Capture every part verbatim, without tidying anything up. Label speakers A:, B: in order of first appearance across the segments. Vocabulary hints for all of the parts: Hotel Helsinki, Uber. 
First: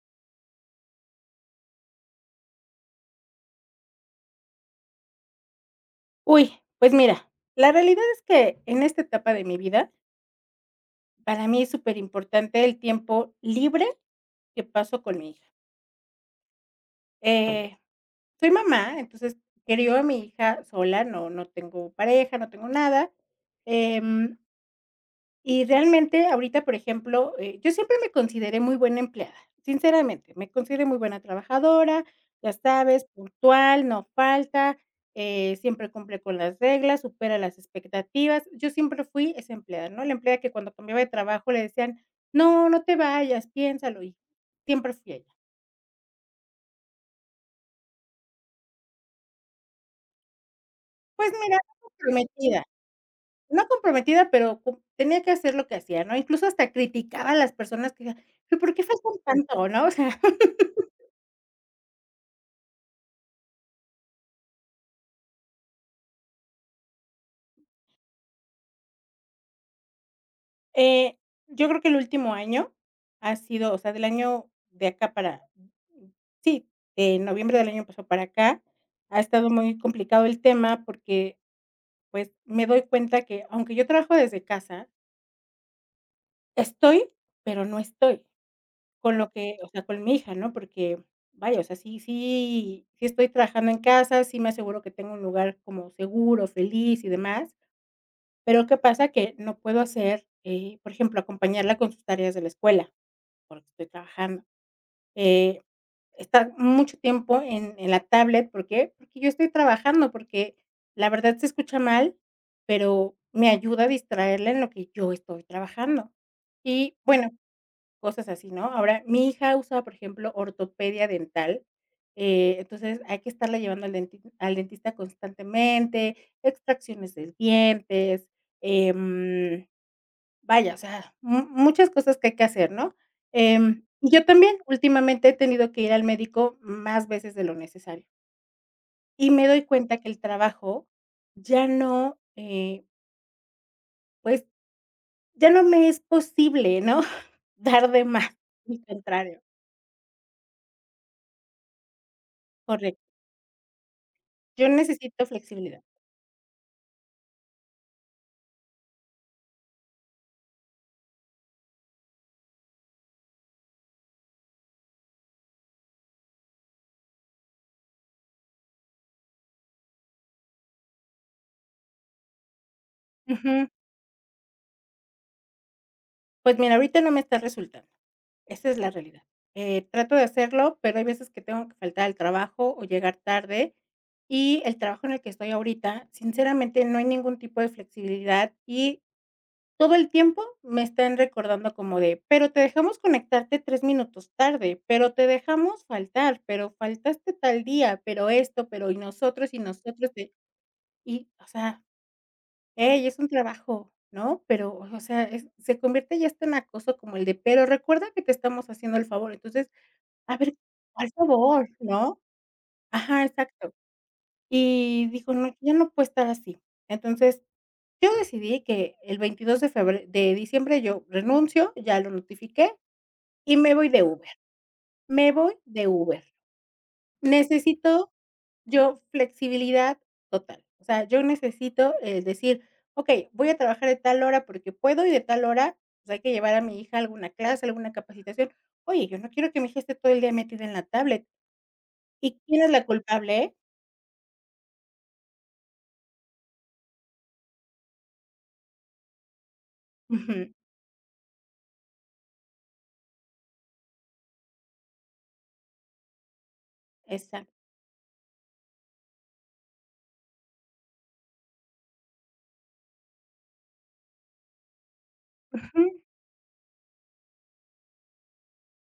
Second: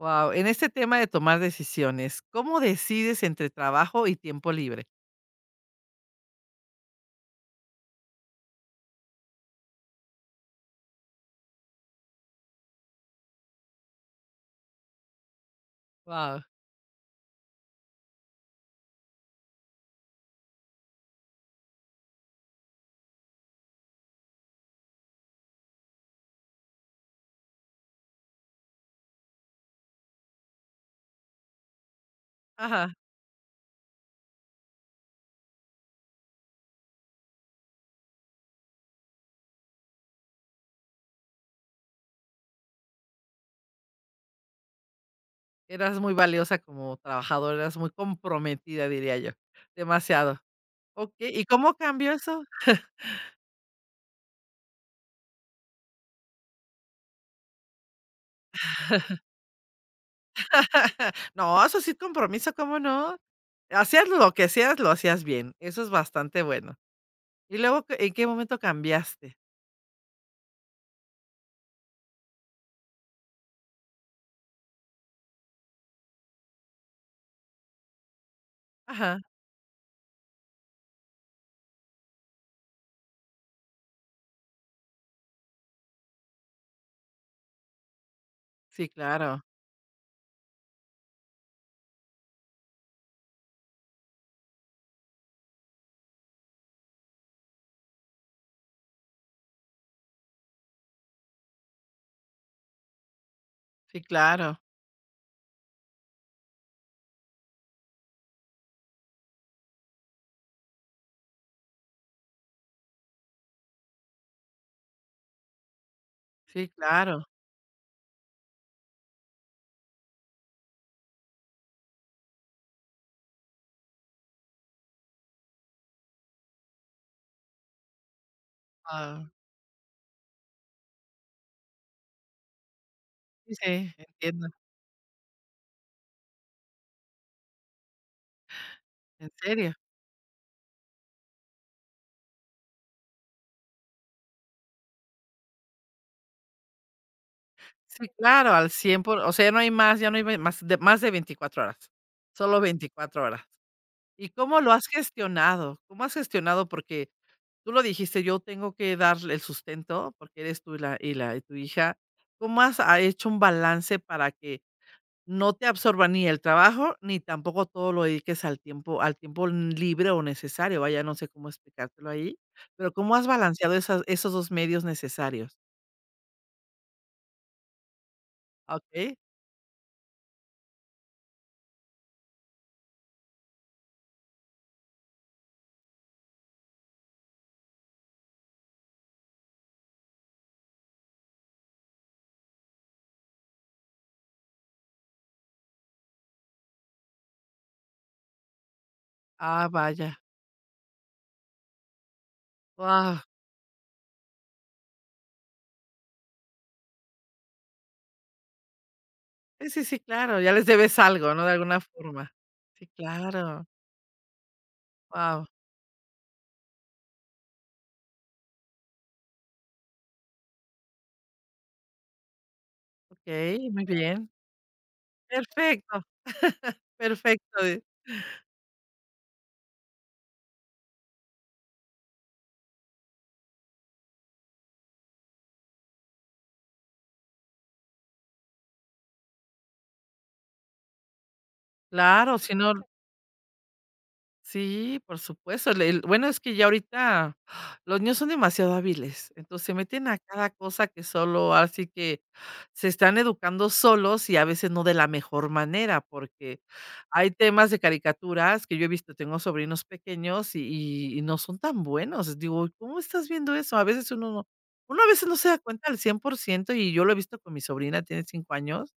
A: Wow, en este tema de tomar decisiones, ¿cómo decides entre trabajo y tiempo libre?
B: Uy, pues mira, la realidad es que en esta etapa de mi vida, para mí es súper importante el tiempo libre que paso con mi hija.
A: Wow.
B: Eh, Soy mamá, entonces crio a mi hija sola, no no tengo pareja, no tengo nada, em Y realmente ahorita, por ejemplo, eh, yo siempre me consideré muy buena empleada, sinceramente, me consideré muy buena trabajadora, ya
A: Ajá,
B: sabes, puntual, no falta, eh, siempre cumple con las reglas, supera las expectativas. Yo siempre fui esa empleada, ¿no? La empleada que cuando cambiaba de trabajo le decían, no, no te vayas, piénsalo, y siempre fui ella.
A: eras muy valiosa como trabajadora, eras muy comprometida, diría yo, demasiado. ¿Ok?
B: Pues
A: ¿Y
B: mira,
A: cómo
B: no
A: cambió eso?
B: comprometida, no comprometida, pero cum- tenía que hacer lo que hacía, ¿no? Incluso hasta criticaba a las personas que decían, "Pero ¿por qué faltan tanto, no?". O sea,
A: No, eso sí es compromiso, ¿cómo no? Hacías lo que hacías, lo hacías bien, eso es bastante bueno. ¿Y luego qué en qué momento cambiaste?
B: Eh, yo creo que el último año ha sido, o sea, del año de acá para sí, de noviembre del año pasado para acá,
A: Ajá.
B: ha estado muy complicado el tema porque, pues, me doy cuenta que, aunque yo trabajo desde casa, estoy, pero no estoy.
A: Sí,
B: Con lo
A: claro.
B: que, o sea, con mi hija, ¿no? Porque, vaya, o sea, sí, sí, sí estoy trabajando en casa, sí me aseguro que tengo un lugar como seguro, feliz y demás, pero ¿qué pasa? Que no puedo hacer, eh, por ejemplo, acompañarla con sus tareas de la escuela. Porque estoy
A: Sí,
B: trabajando.
A: claro.
B: Eh, Estar mucho tiempo en en la tablet, ¿por qué? Porque yo estoy trabajando, porque la verdad se escucha mal, pero me ayuda a distraerla en lo que yo estoy trabajando.
A: Sí,
B: Y
A: claro.
B: bueno, cosas así, ¿no? Ahora, mi hija usa, por ejemplo, ortopedia dental, eh, entonces hay que estarla llevando al denti al dentista constantemente, extracciones de dientes,
A: Guau.
B: em Vaya, o sea, mu muchas cosas que hay que hacer, ¿no?
A: Sí,
B: Em,
A: sí.
B: y yo
A: Entiendo.
B: también, últimamente he tenido que ir al médico más veces de lo necesario, y
A: ¿En
B: me doy
A: serio?
B: cuenta que el trabajo ya no, eh, pues, ya no me es posible, ¿no? Dar de
A: Sí,
B: más,
A: claro, al
B: al
A: cien por o
B: contrario,
A: sea, ya no hay más, ya no hay ve más de más de veinticuatro horas, solo
B: correcto.
A: veinticuatro horas. ¿Y cómo
B: Yo
A: lo has
B: necesito
A: gestionado?
B: flexibilidad.
A: ¿Cómo has gestionado? Porque tú lo dijiste, yo tengo que darle el sustento, porque eres tú y la y la y tu hija. ¿Cómo has, ah, hecho un balance para que no te absorba ni el trabajo, ni tampoco todo lo dediques al tiempo al tiempo libre o necesario? Vaya, no sé cómo explicártelo ahí, pero, ¿cómo has
B: Ujú.
A: balanceado esas esos dos medios necesarios?
B: Pues mira, ahorita no me está resultando. Esa
A: Ah,
B: es la
A: okey.
B: realidad. Eh, trato de hacerlo, pero hay veces que tengo que faltar al trabajo o llegar tarde. Y el trabajo en el que estoy ahorita, sinceramente, no hay ningún tipo de flexibilidad y todo el tiempo me están recordando como de, pero te dejamos conectarte tres minutos tarde, pero te dejamos faltar, pero faltaste tal día, pero esto, pero y nosotros y
A: Ah,
B: nosotros,
A: vaya.
B: de-". Y, o sea, hey,
A: Guau.
B: es un trabajo, ¿no? Pero, o sea, es- se convierte ya hasta en acoso como el de, pero recuerda que te estamos haciendo el favor. Entonces,
A: Sí, sí, sí,
B: a
A: claro, ya
B: ver,
A: les debes
B: ¿al
A: algo, ¿no?, de
B: favor?,
A: alguna
B: ¿no?
A: forma. Sí,
B: Ajá,
A: claro.
B: exacto. Y dijo:
A: Wow.
B: "No, ya no puedo estar así". Entonces, yo decidí que el veintidós de febrero de diciembre yo renuncio, ya lo notifiqué, y
A: Okey,
B: me
A: muy
B: voy de Uber.
A: bien.
B: Me voy de
A: Perfecto,
B: Uber.
A: perfecto, eh,
B: Necesito yo flexibilidad total. O sea, yo necesito, eh, decir: "Okey, voy a trabajar de tal hora porque puedo y de tal hora, pues, hay que llevar a mi hija a alguna clase, alguna capacitación". Oye, yo no quiero que mi hija esté todo el día metida en la tablet.
A: claro,
B: ¿Y
A: si
B: quién es
A: no.
B: la culpable?
A: Sí, por supuesto. Le El bueno, es que ya ahorita los niños son demasiado hábiles, entonces se meten a cada
B: Ujú,
A: cosa que solo así que se están educando solos y a veces no de la mejor manera, porque hay
B: exacto.
A: temas de caricaturas que yo he visto, tengo sobrinos pequeños y y y no son tan buenos. Digo: "¿Cómo estás viendo eso?". A veces uno no Uno a veces no se da
B: Ujú.
A: cuenta al cien por ciento y yo lo he visto con mi sobrina, tiene cinco años.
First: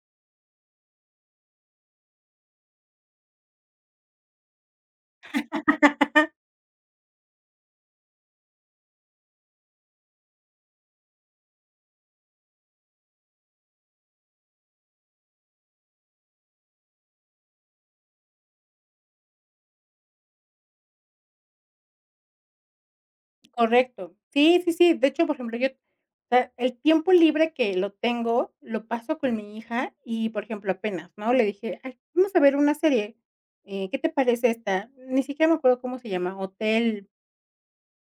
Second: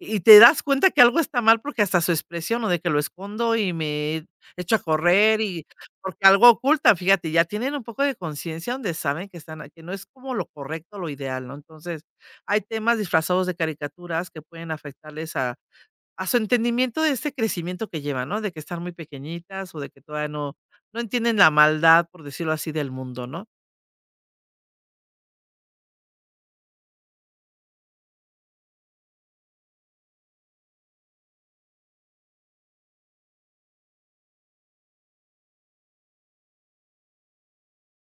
A: Y te das cuenta que algo está mal porque hasta su expresión, o de que lo escondo y me echo a correr y porque algo ocultan, fíjate, ya tienen un poco de conciencia donde saben que están que no es como lo correcto, lo ideal, ¿no? Entonces, hay temas disfrazados de caricaturas que pueden afectarles a a su entendimiento de este crecimiento que llevan, ¿no? De que están muy pequeñitas o de que todavía no no entienden la maldad, por decirlo así, del mundo, ¿no?
B: Correcto. Sí, sí, sí. De hecho, por ejemplo, yo, o sea, el tiempo libre que lo tengo, lo paso con mi hija y, por ejemplo, apenas, ¿no? Le dije: "Ay, vamos a ver una serie, eh, ¿qué te parece esta?". Ni siquiera me acuerdo cómo se llama, Hotel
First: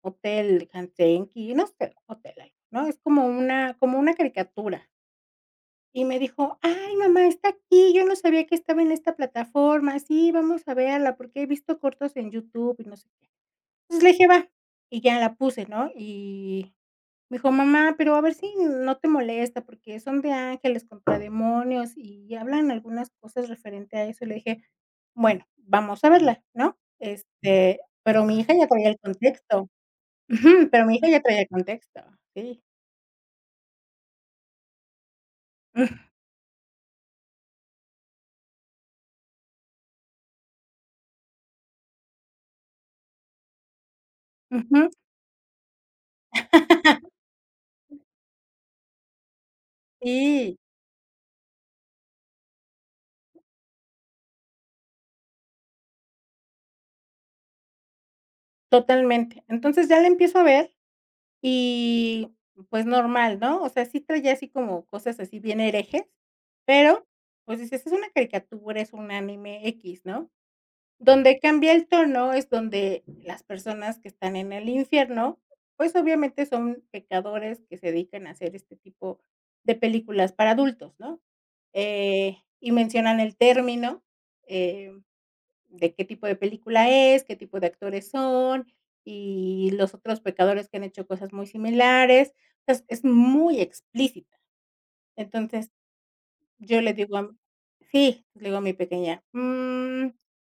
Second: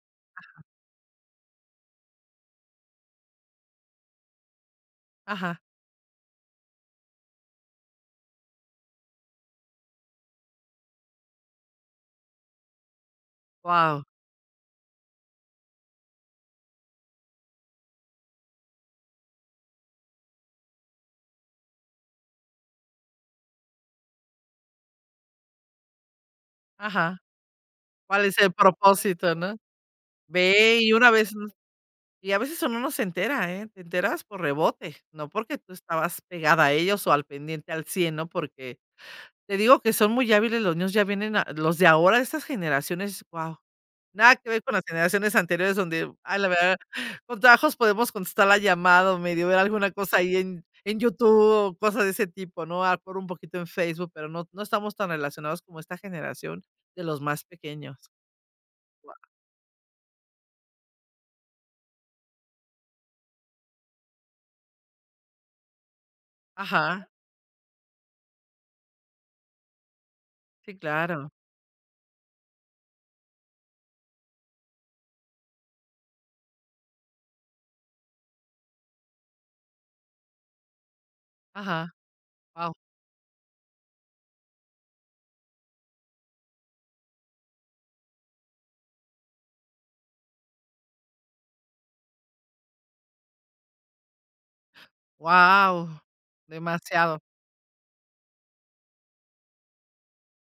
B: Hotel Helsinki, no sé, Hotel algo, ¿no? Es como una como una caricatura.
A: Ajá.
B: Y me dijo: "Ay, mamá, está aquí, yo no sabía que estaba en esta plataforma. Sí, vamos a verla, porque he visto cortos en YouTube y no sé qué". Entonces
A: Wow.
B: le dije: "Va", y ya la puse, ¿no? Y me dijo: "Mamá, pero a ver si no te molesta, porque son de ángeles contra demonios y hablan algunas cosas referente a eso". Y le dije: "Bueno, vamos a verla", ¿no?
A: Ajá.
B: Este, pero
A: ¿Cuál es
B: mi
A: el
B: hija ya traía el
A: propósito, no?
B: contexto. Ujú,
A: Ve
B: pero
A: y
B: mi hija
A: una
B: ya
A: vez
B: traía el contexto.
A: Y a
B: Sí.
A: veces uno no se entera, ¿eh? Te enteras por rebote, no porque tú
B: Ujú.
A: estabas pegada a ellos o al pendiente al cien, ¿no? Porque te digo que son muy hábiles los niños, ya vienen a- los de ahora, estas generaciones, wow. Nada que ver con las
B: Ujú.
A: generaciones anteriores donde, ay, la verdad, con trabajos podemos contestar la llamada o medio ver alguna cosa ahí
B: Sí,
A: en, en YouTube o cosas de ese tipo, ¿no? Ah, por un poquito en Facebook, pero no, no estamos tan relacionados como esta generación de los más pequeños.
B: totalmente. Entonces ya la empiezo a ver y, pues, normal, ¿no? O sea, sí traía así como cosas así bien herejes, pero,
A: Ajá.
B: pues, dices: "Es una caricatura, es un anime X", ¿no?
A: Sí, claro.
B: Donde cambia el tono es donde las personas que están en el infierno, pues, obviamente son pecadores que se dedican a hacer este tipo de películas para adultos, ¿no?
A: Ajá.
B: Eh, y
A: Wow.
B: mencionan el término, eh de qué tipo de película es, qué tipo de actores son, y los otros pecadores que han hecho cosas muy similares. Es es muy explícita. Entonces,
A: Wow,
B: yo le digo
A: demasiado.
B: a sí, le digo a mi pequeña: "Mm,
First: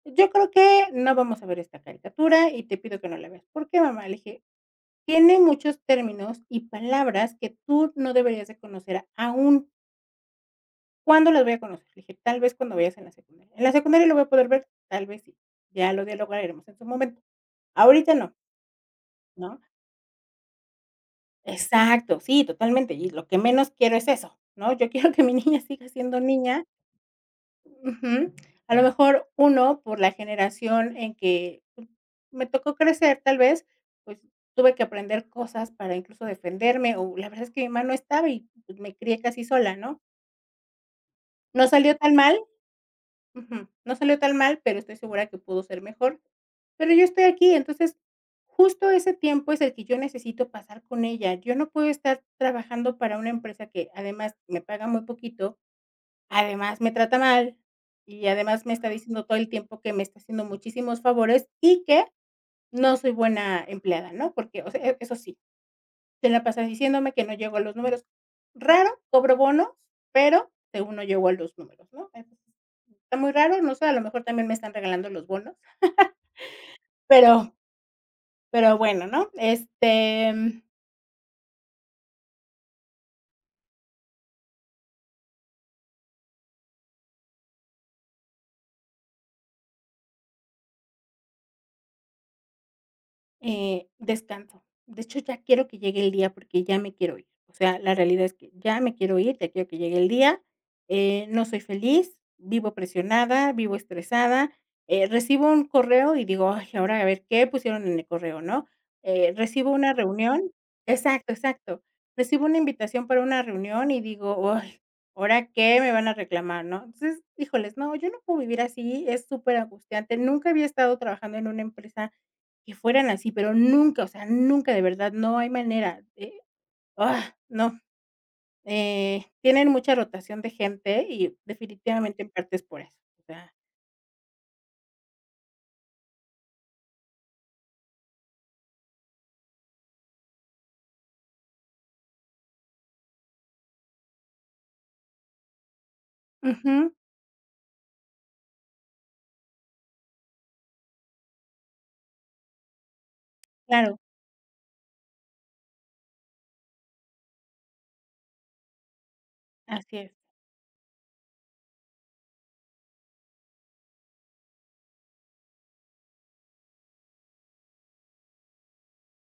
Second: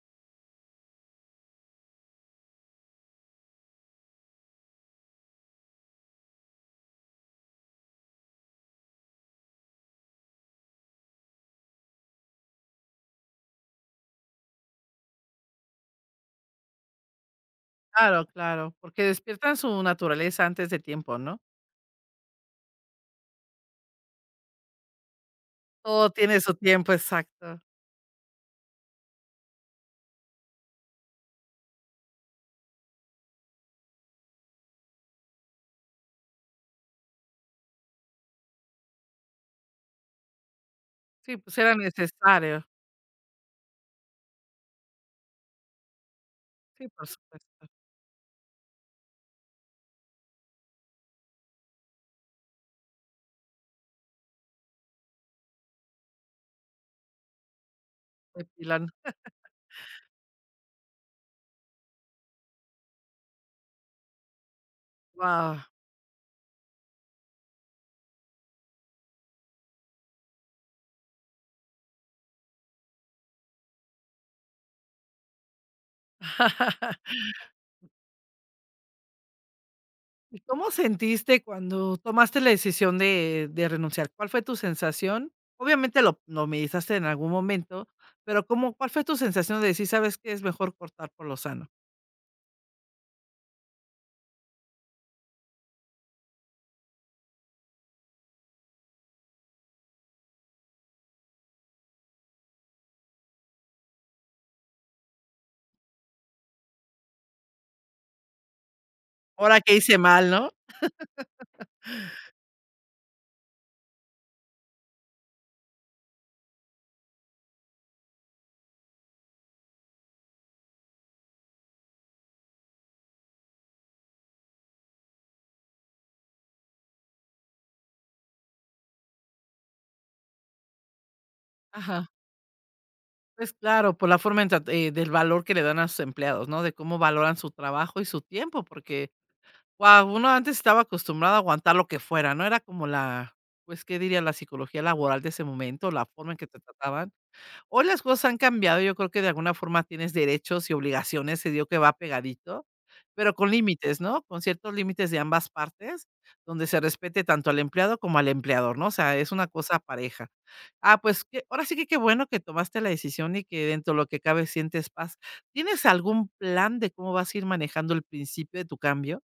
B: yo creo que no vamos a ver esta caricatura y te pido que no la veas". "¿Por qué, mamá?". Le dije: "Tiene muchos términos y palabras que tú no deberías de conocer aún". "¿Cuándo las voy a conocer?". Le dije: "Tal vez cuando vayas en la secundaria". "En la secundaria lo voy a poder ver". "Tal vez sí. Ya lo dialogaremos en su momento. Ahorita
A: Claro,
B: no,
A: claro, porque despiertan
B: ¿no?".
A: su naturaleza antes de tiempo, ¿no?
B: Exacto, sí, totalmente, y lo que menos quiero es eso, ¿no? Yo quiero que mi niña siga
A: Todo
B: siendo
A: tiene su
B: niña.
A: tiempo exacto.
B: Ujú. A lo mejor, uno, por la generación en que, pues, me tocó crecer, tal vez, pues, tuve que aprender cosas para incluso defenderme, o la verdad es que mi mamá no estaba y, pues, me crié casi sola, ¿no?
A: Sí, pues
B: No
A: era
B: salió tan mal.
A: necesario.
B: Ujú. No salió tan mal, pero estoy segura que pudo ser mejor.
A: Sí,
B: Pero yo
A: por
B: estoy aquí,
A: supuesto.
B: entonces, justo ese tiempo es el que yo necesito pasar con ella. Yo no puedo estar trabajando para una empresa que, además, me paga muy poquito, además me trata mal, y además me está
A: Depilan.
B: diciendo todo el tiempo que me está haciendo muchísimos favores y que no soy buena empleada, ¿no? Porque, o sea, e- eso sí.
A: Guau.
B: Te la pasas diciéndome que no llego a los números. Raro, cobro bonos, pero según no llego a los números, ¿no? Entonces, está muy raro, no sé, a lo mejor también me están regalando los bonos, pero pero bueno, ¿no? Este,
A: ¿Y cómo sentiste cuando tomaste la decisión de de renunciar? ¿Cuál fue tu sensación? Obviamente lo lo meditaste en algún momento, pero, ¿cómo cuál fue tu sensación de decir: "¿Sabes que es mejor cortar por lo sano"?
B: Eh, descanso. De hecho, ya quiero que llegue el día porque ya me quiero ir. O sea, la realidad es que ya me quiero ir, ya quiero que llegue el día. Eh, no soy feliz, vivo presionada, vivo estresada. Eh, recibo un correo y digo, ay, ahora a ver qué pusieron en el correo, ¿no? Eh,
A: ¿Ahora,
B: recibo
A: que
B: una
A: hice mal,
B: reunión.
A: no?
B: Exacto, exacto. Recibo una invitación para una reunión y digo, ay, ahora qué me van a reclamar, ¿no? Entonces, híjoles, no, yo no puedo vivir así, es súper angustiante. Nunca había estado trabajando en una empresa que fueran así, pero nunca, o sea, nunca, de verdad, no hay manera, eh, ah, no, eh, tienen mucha rotación de gente y
A: Ajá.
B: definitivamente en parte es por eso, o sea,
A: Pues claro, por la forma en trat eh, del valor que le dan a sus empleados, ¿no? De cómo valoran su trabajo y su tiempo, porque, guau, uno antes estaba acostumbrado a aguantar lo que fuera, ¿no? Era como la, pues, ¿qué diría? La psicología laboral de ese momento, la forma en que te
B: ujú,
A: trataban. Hoy las cosas han cambiado, yo creo que de alguna forma tienes derechos y obligaciones, se dio que va pegadito, pero con
B: claro,
A: límites, ¿no? Con ciertos límites de ambas partes, donde se respete tanto al empleado como al empleador, ¿no? O sea, es una cosa
B: así es.
A: pareja. Ah, pues que ahora sí que qué bueno que tomaste la decisión y que dentro de lo que cabe sientes paz. ¿Tienes algún plan de cómo vas a ir manejando el principio de tu cambio?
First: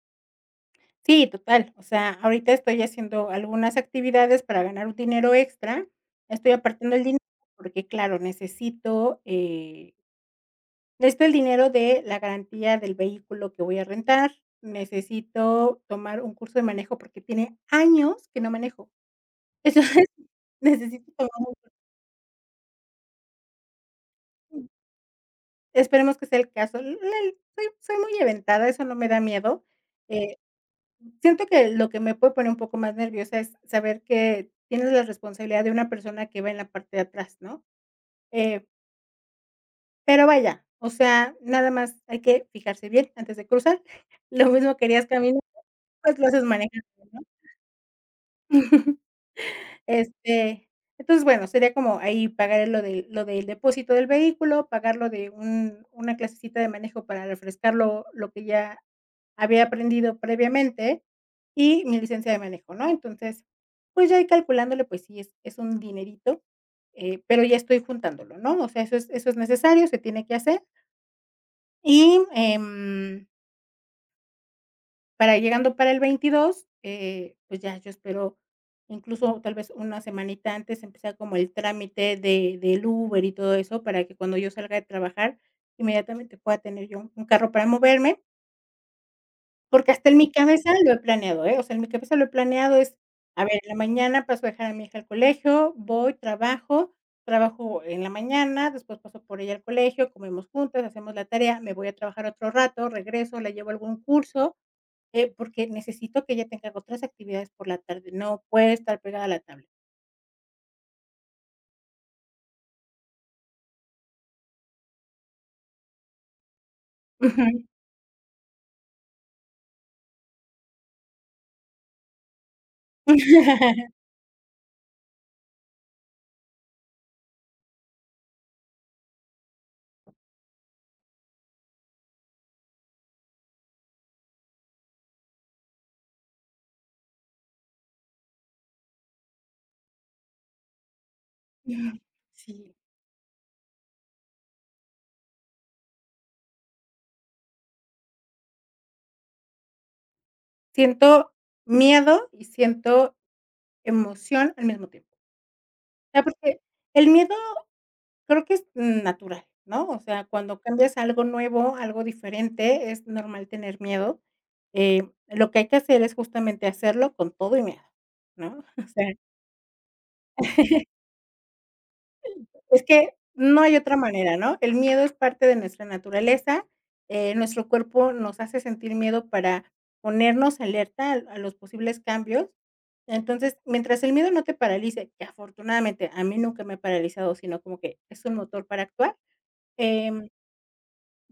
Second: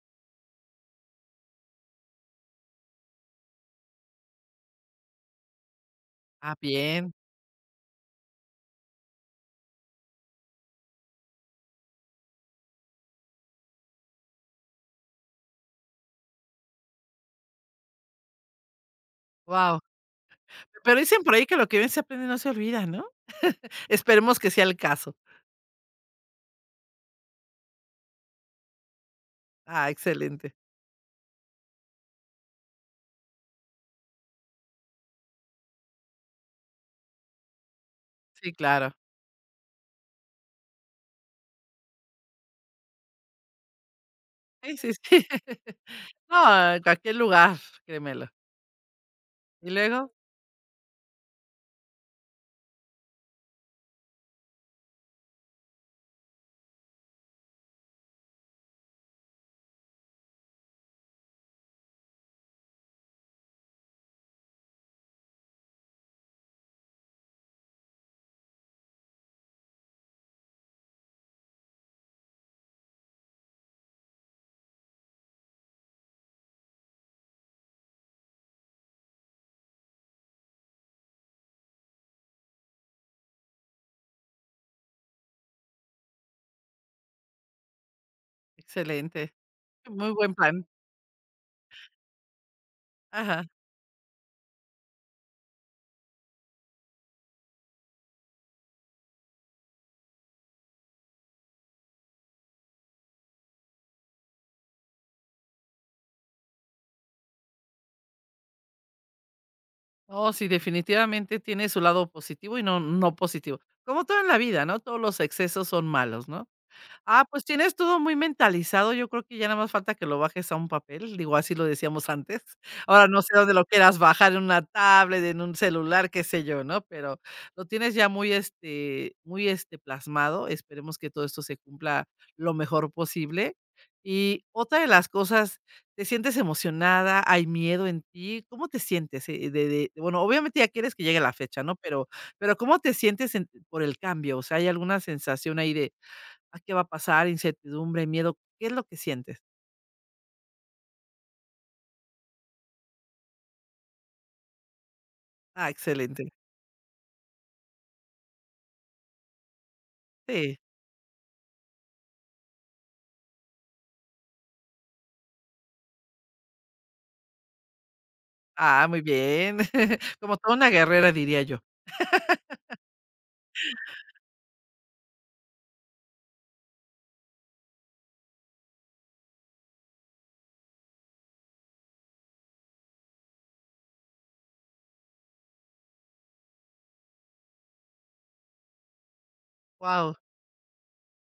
B: Sí, total, o sea, ahorita estoy haciendo algunas actividades para ganar un dinero extra, estoy
A: Ah,
B: apartando el
A: bien.
B: dinero porque, claro, necesito, eh, necesito el dinero de la garantía del vehículo que voy a rentar, necesito tomar un curso de manejo porque tiene años que no manejo,
A: Wow.
B: entonces
A: Pero
B: necesito
A: dicen
B: tomar
A: por ahí
B: un
A: que lo que bien se aprende no se olvida, ¿no? Esperemos que sea
B: sí,
A: el caso.
B: esperemos que sea el caso. L l soy soy muy aventada, eso no me da miedo.
A: Ah,
B: Eh,
A: excelente.
B: Siento que lo que me puede poner un poco más nerviosa es saber que tienes la responsabilidad de una persona que va en la parte de atrás, ¿no?
A: Sí,
B: Eh,
A: claro.
B: pero vaya, o sea, nada más hay que fijarse bien antes de cruzar. Lo mismo
A: Sí, sí,
B: querías
A: sí.
B: caminar, pues lo haces
A: No, en
B: manejando,
A: cualquier
B: ¿no?
A: lugar, créemelo. Y luego,
B: Este, entonces, bueno, sería como ahí pagar lo de lo del depósito del vehículo, pagar lo de un una clasecita de manejo para refrescar lo lo que ya había aprendido previamente y mi licencia de manejo, ¿no? Entonces, pues, ya ahí calculándole, pues sí, es es un dinerito, eh, pero ya estoy juntándolo, ¿no? O sea, eso es eso es necesario, se tiene que hacer y, em para llegando para el veintidós, eh, pues ya yo espero, incluso tal vez una semanita antes empezar como el trámite de del Uber y todo eso, para que cuando yo salga de trabajar, inmediatamente pueda tener yo un un carro para moverme,
A: excelente.
B: porque hasta
A: Muy
B: en mi
A: buen plan.
B: cabeza lo he planeado, ¿eh? O sea, en mi cabeza lo he planeado es, a
A: Ajá.
B: ver, en la mañana paso a dejar a mi hija al colegio, voy, trabajo, trabajo en la mañana, después paso por ella al colegio, comemos juntas, hacemos la tarea, me voy a trabajar otro rato, regreso, la llevo a algún curso, eh, porque necesito que ella tenga otras actividades por la tarde, no puede estar pegada a la tablet.
A: Oh, sí, definitivamente tiene su lado positivo y no no positivo. Como todo en la vida, ¿no? Todos los excesos son malos, ¿no? Ah,
B: Ujú.
A: pues tienes todo muy mentalizado, yo creo que ya nada más falta que lo bajes a un papel, digo, así lo decíamos antes. Ahora no sé dónde lo quieras bajar, en una tablet, en un celular, qué sé yo, ¿no? Pero lo tienes ya muy, este, muy, este, plasmado. Esperemos que todo esto se cumpla lo mejor posible. Y otra de las cosas, ¿te sientes emocionada? ¿Hay miedo en ti? ¿Cómo te sientes, eh, de de bueno, obviamente ya quieres que llegue la fecha, ¿no?
B: Ujú.
A: Pero pero,
B: Sí,
A: ¿cómo te sientes en por el cambio? O sea, ¿hay alguna sensación ahí de, a qué va a pasar? Incertidumbre, miedo, ¿qué es lo que sientes?
B: siento miedo y siento emoción al mismo tiempo.
A: Ah,
B: O sea,
A: excelente.
B: porque el miedo creo que es natural, ¿no? O sea,
A: Sí.
B: cuando cambias a algo nuevo, algo diferente, es normal tener miedo. Eh, lo que hay que hacer es justamente hacerlo con todo y miedo, ¿no?
A: Ah,
B: O
A: muy
B: sea,
A: bien. Como toda una guerrera, diría yo.
B: es que no hay otra manera, ¿no? El miedo es parte de nuestra naturaleza, eh, nuestro cuerpo nos hace sentir miedo para ponernos alerta al a los posibles cambios. Entonces, mientras el miedo no te paralice, que afortunadamente a mí nunca me ha paralizado, sino como que es un motor para actuar,
A: Wow.
B: em,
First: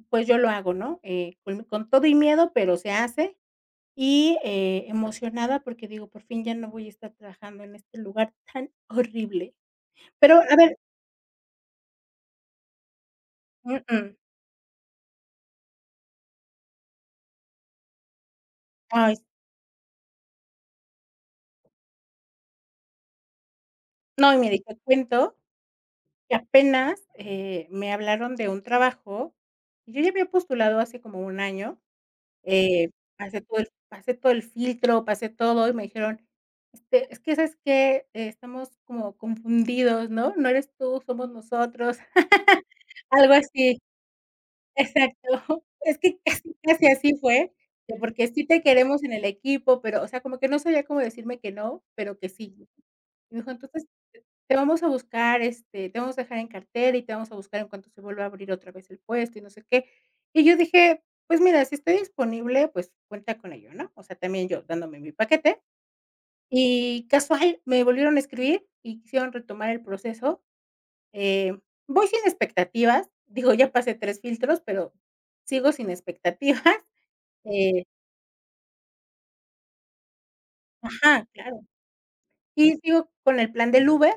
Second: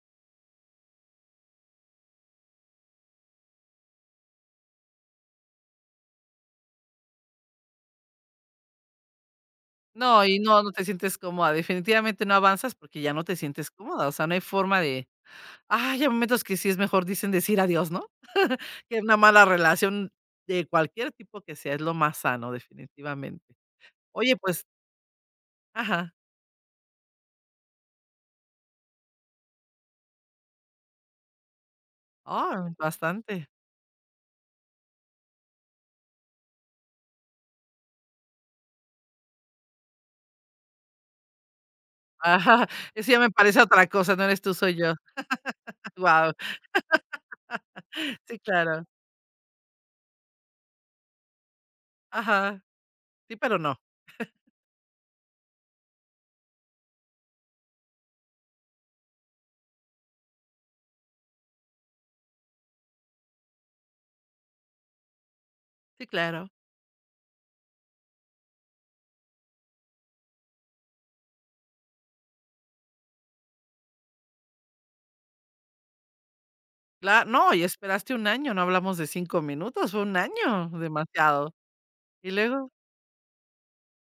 B: pues yo lo hago, ¿no? Eh, con con todo y miedo, pero se hace. Y, eh, emocionada porque digo: "Por fin ya no voy a estar trabajando en este lugar tan horrible".
A: No,
B: Pero,
A: y
B: a
A: no, no
B: ver,
A: te sientes cómoda. Definitivamente no avanzas porque ya no te sientes
B: mm,
A: cómoda. O
B: mm.
A: sea, no hay forma de. Ah, hay momentos que sí es mejor, dicen, decir adiós, ¿no? Que
B: Ay.
A: una mala relación de cualquier tipo que sea, es lo más sano, definitivamente.
B: No,
A: Oye,
B: y mira, y
A: pues,
B: te cuento
A: ajá.
B: que apenas, eh, me hablaron de un trabajo, y yo ya había postulado hace como un año,
A: Ah,
B: eh, pasé
A: bastante.
B: todo el pasé todo el filtro, pasé todo, y me dijeron: "Este, es que, ¿sabes que Estamos como confundidos, ¿no? No eres tú, somos nosotros".
A: Ajá, eso ya me
B: Algo
A: parece
B: así,
A: otra cosa, no eres tú, soy yo.
B: exacto. Es que
A: Wow.
B: casi, casi así fue, de porque
A: Sí,
B: sí te
A: claro.
B: queremos en el equipo, pero, o sea, como que no sabía cómo decirme que no, pero que
A: Ajá.
B: sí. Y
A: Sí,
B: me dijo:
A: pero no.
B: "Entonces, te te vamos a buscar, este, te vamos a dejar en cartera y te vamos a buscar en cuanto se vuelva a abrir otra vez el puesto", y no sé qué. Y yo dije: "Pues mira, si estoy disponible, pues cuenta con ello", ¿no? O sea, también yo dándome mi paquete.
A: Sí, claro.
B: Y casual, me volvieron a escribir y quisieron retomar el proceso. Eh, Voy sin expectativas, digo, ya pasé tres filtros, pero sigo sin expectativas.
A: Cla no, y
B: Eh,
A: esperaste un año, no hablamos de cinco minutos, fue un año,
B: ajá,
A: demasiado.
B: claro.
A: Y luego,
B: Y sigo con el plan del Uber.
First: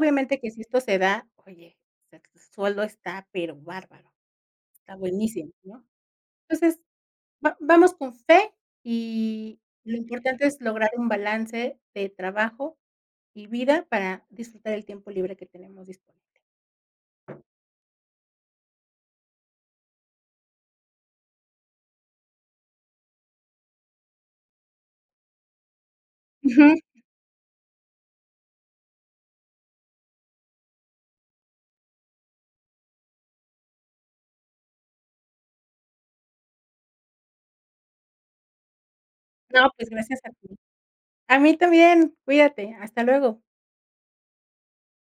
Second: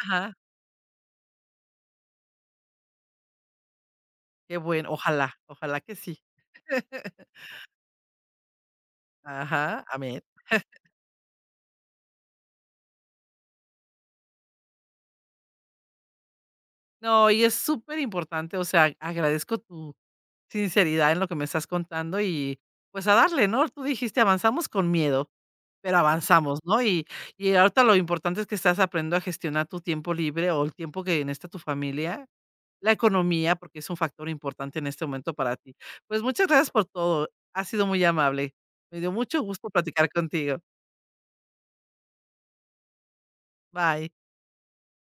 A: ajá,
B: que si esto se da, oye, el sueldo está, pero bárbaro,
A: qué bueno,
B: está
A: ojalá,
B: buenísimo,
A: ojalá
B: ¿no?
A: que sí.
B: Entonces, va vamos con fe y
A: Ajá,
B: lo
A: amén.
B: importante es lograr un balance de trabajo y vida para disfrutar el tiempo libre que tenemos disponible.
A: No, y es súper importante, o sea, agradezco tu sinceridad en lo que me estás contando y, pues, a darle, ¿no? Tú dijiste: "Avanzamos con miedo", pero avanzamos,
B: Ujú.
A: ¿no? Y y ahorita lo importante es que estás aprendiendo a gestionar tu tiempo libre o el tiempo que necesita tu familia. La economía, porque es un factor importante en este momento para ti. Pues muchas gracias por todo. Ha sido muy amable. Me dio mucho gusto
B: No, pues
A: platicar
B: gracias a ti.
A: contigo.
B: A mí también, cuídate, hasta luego.
A: Bye.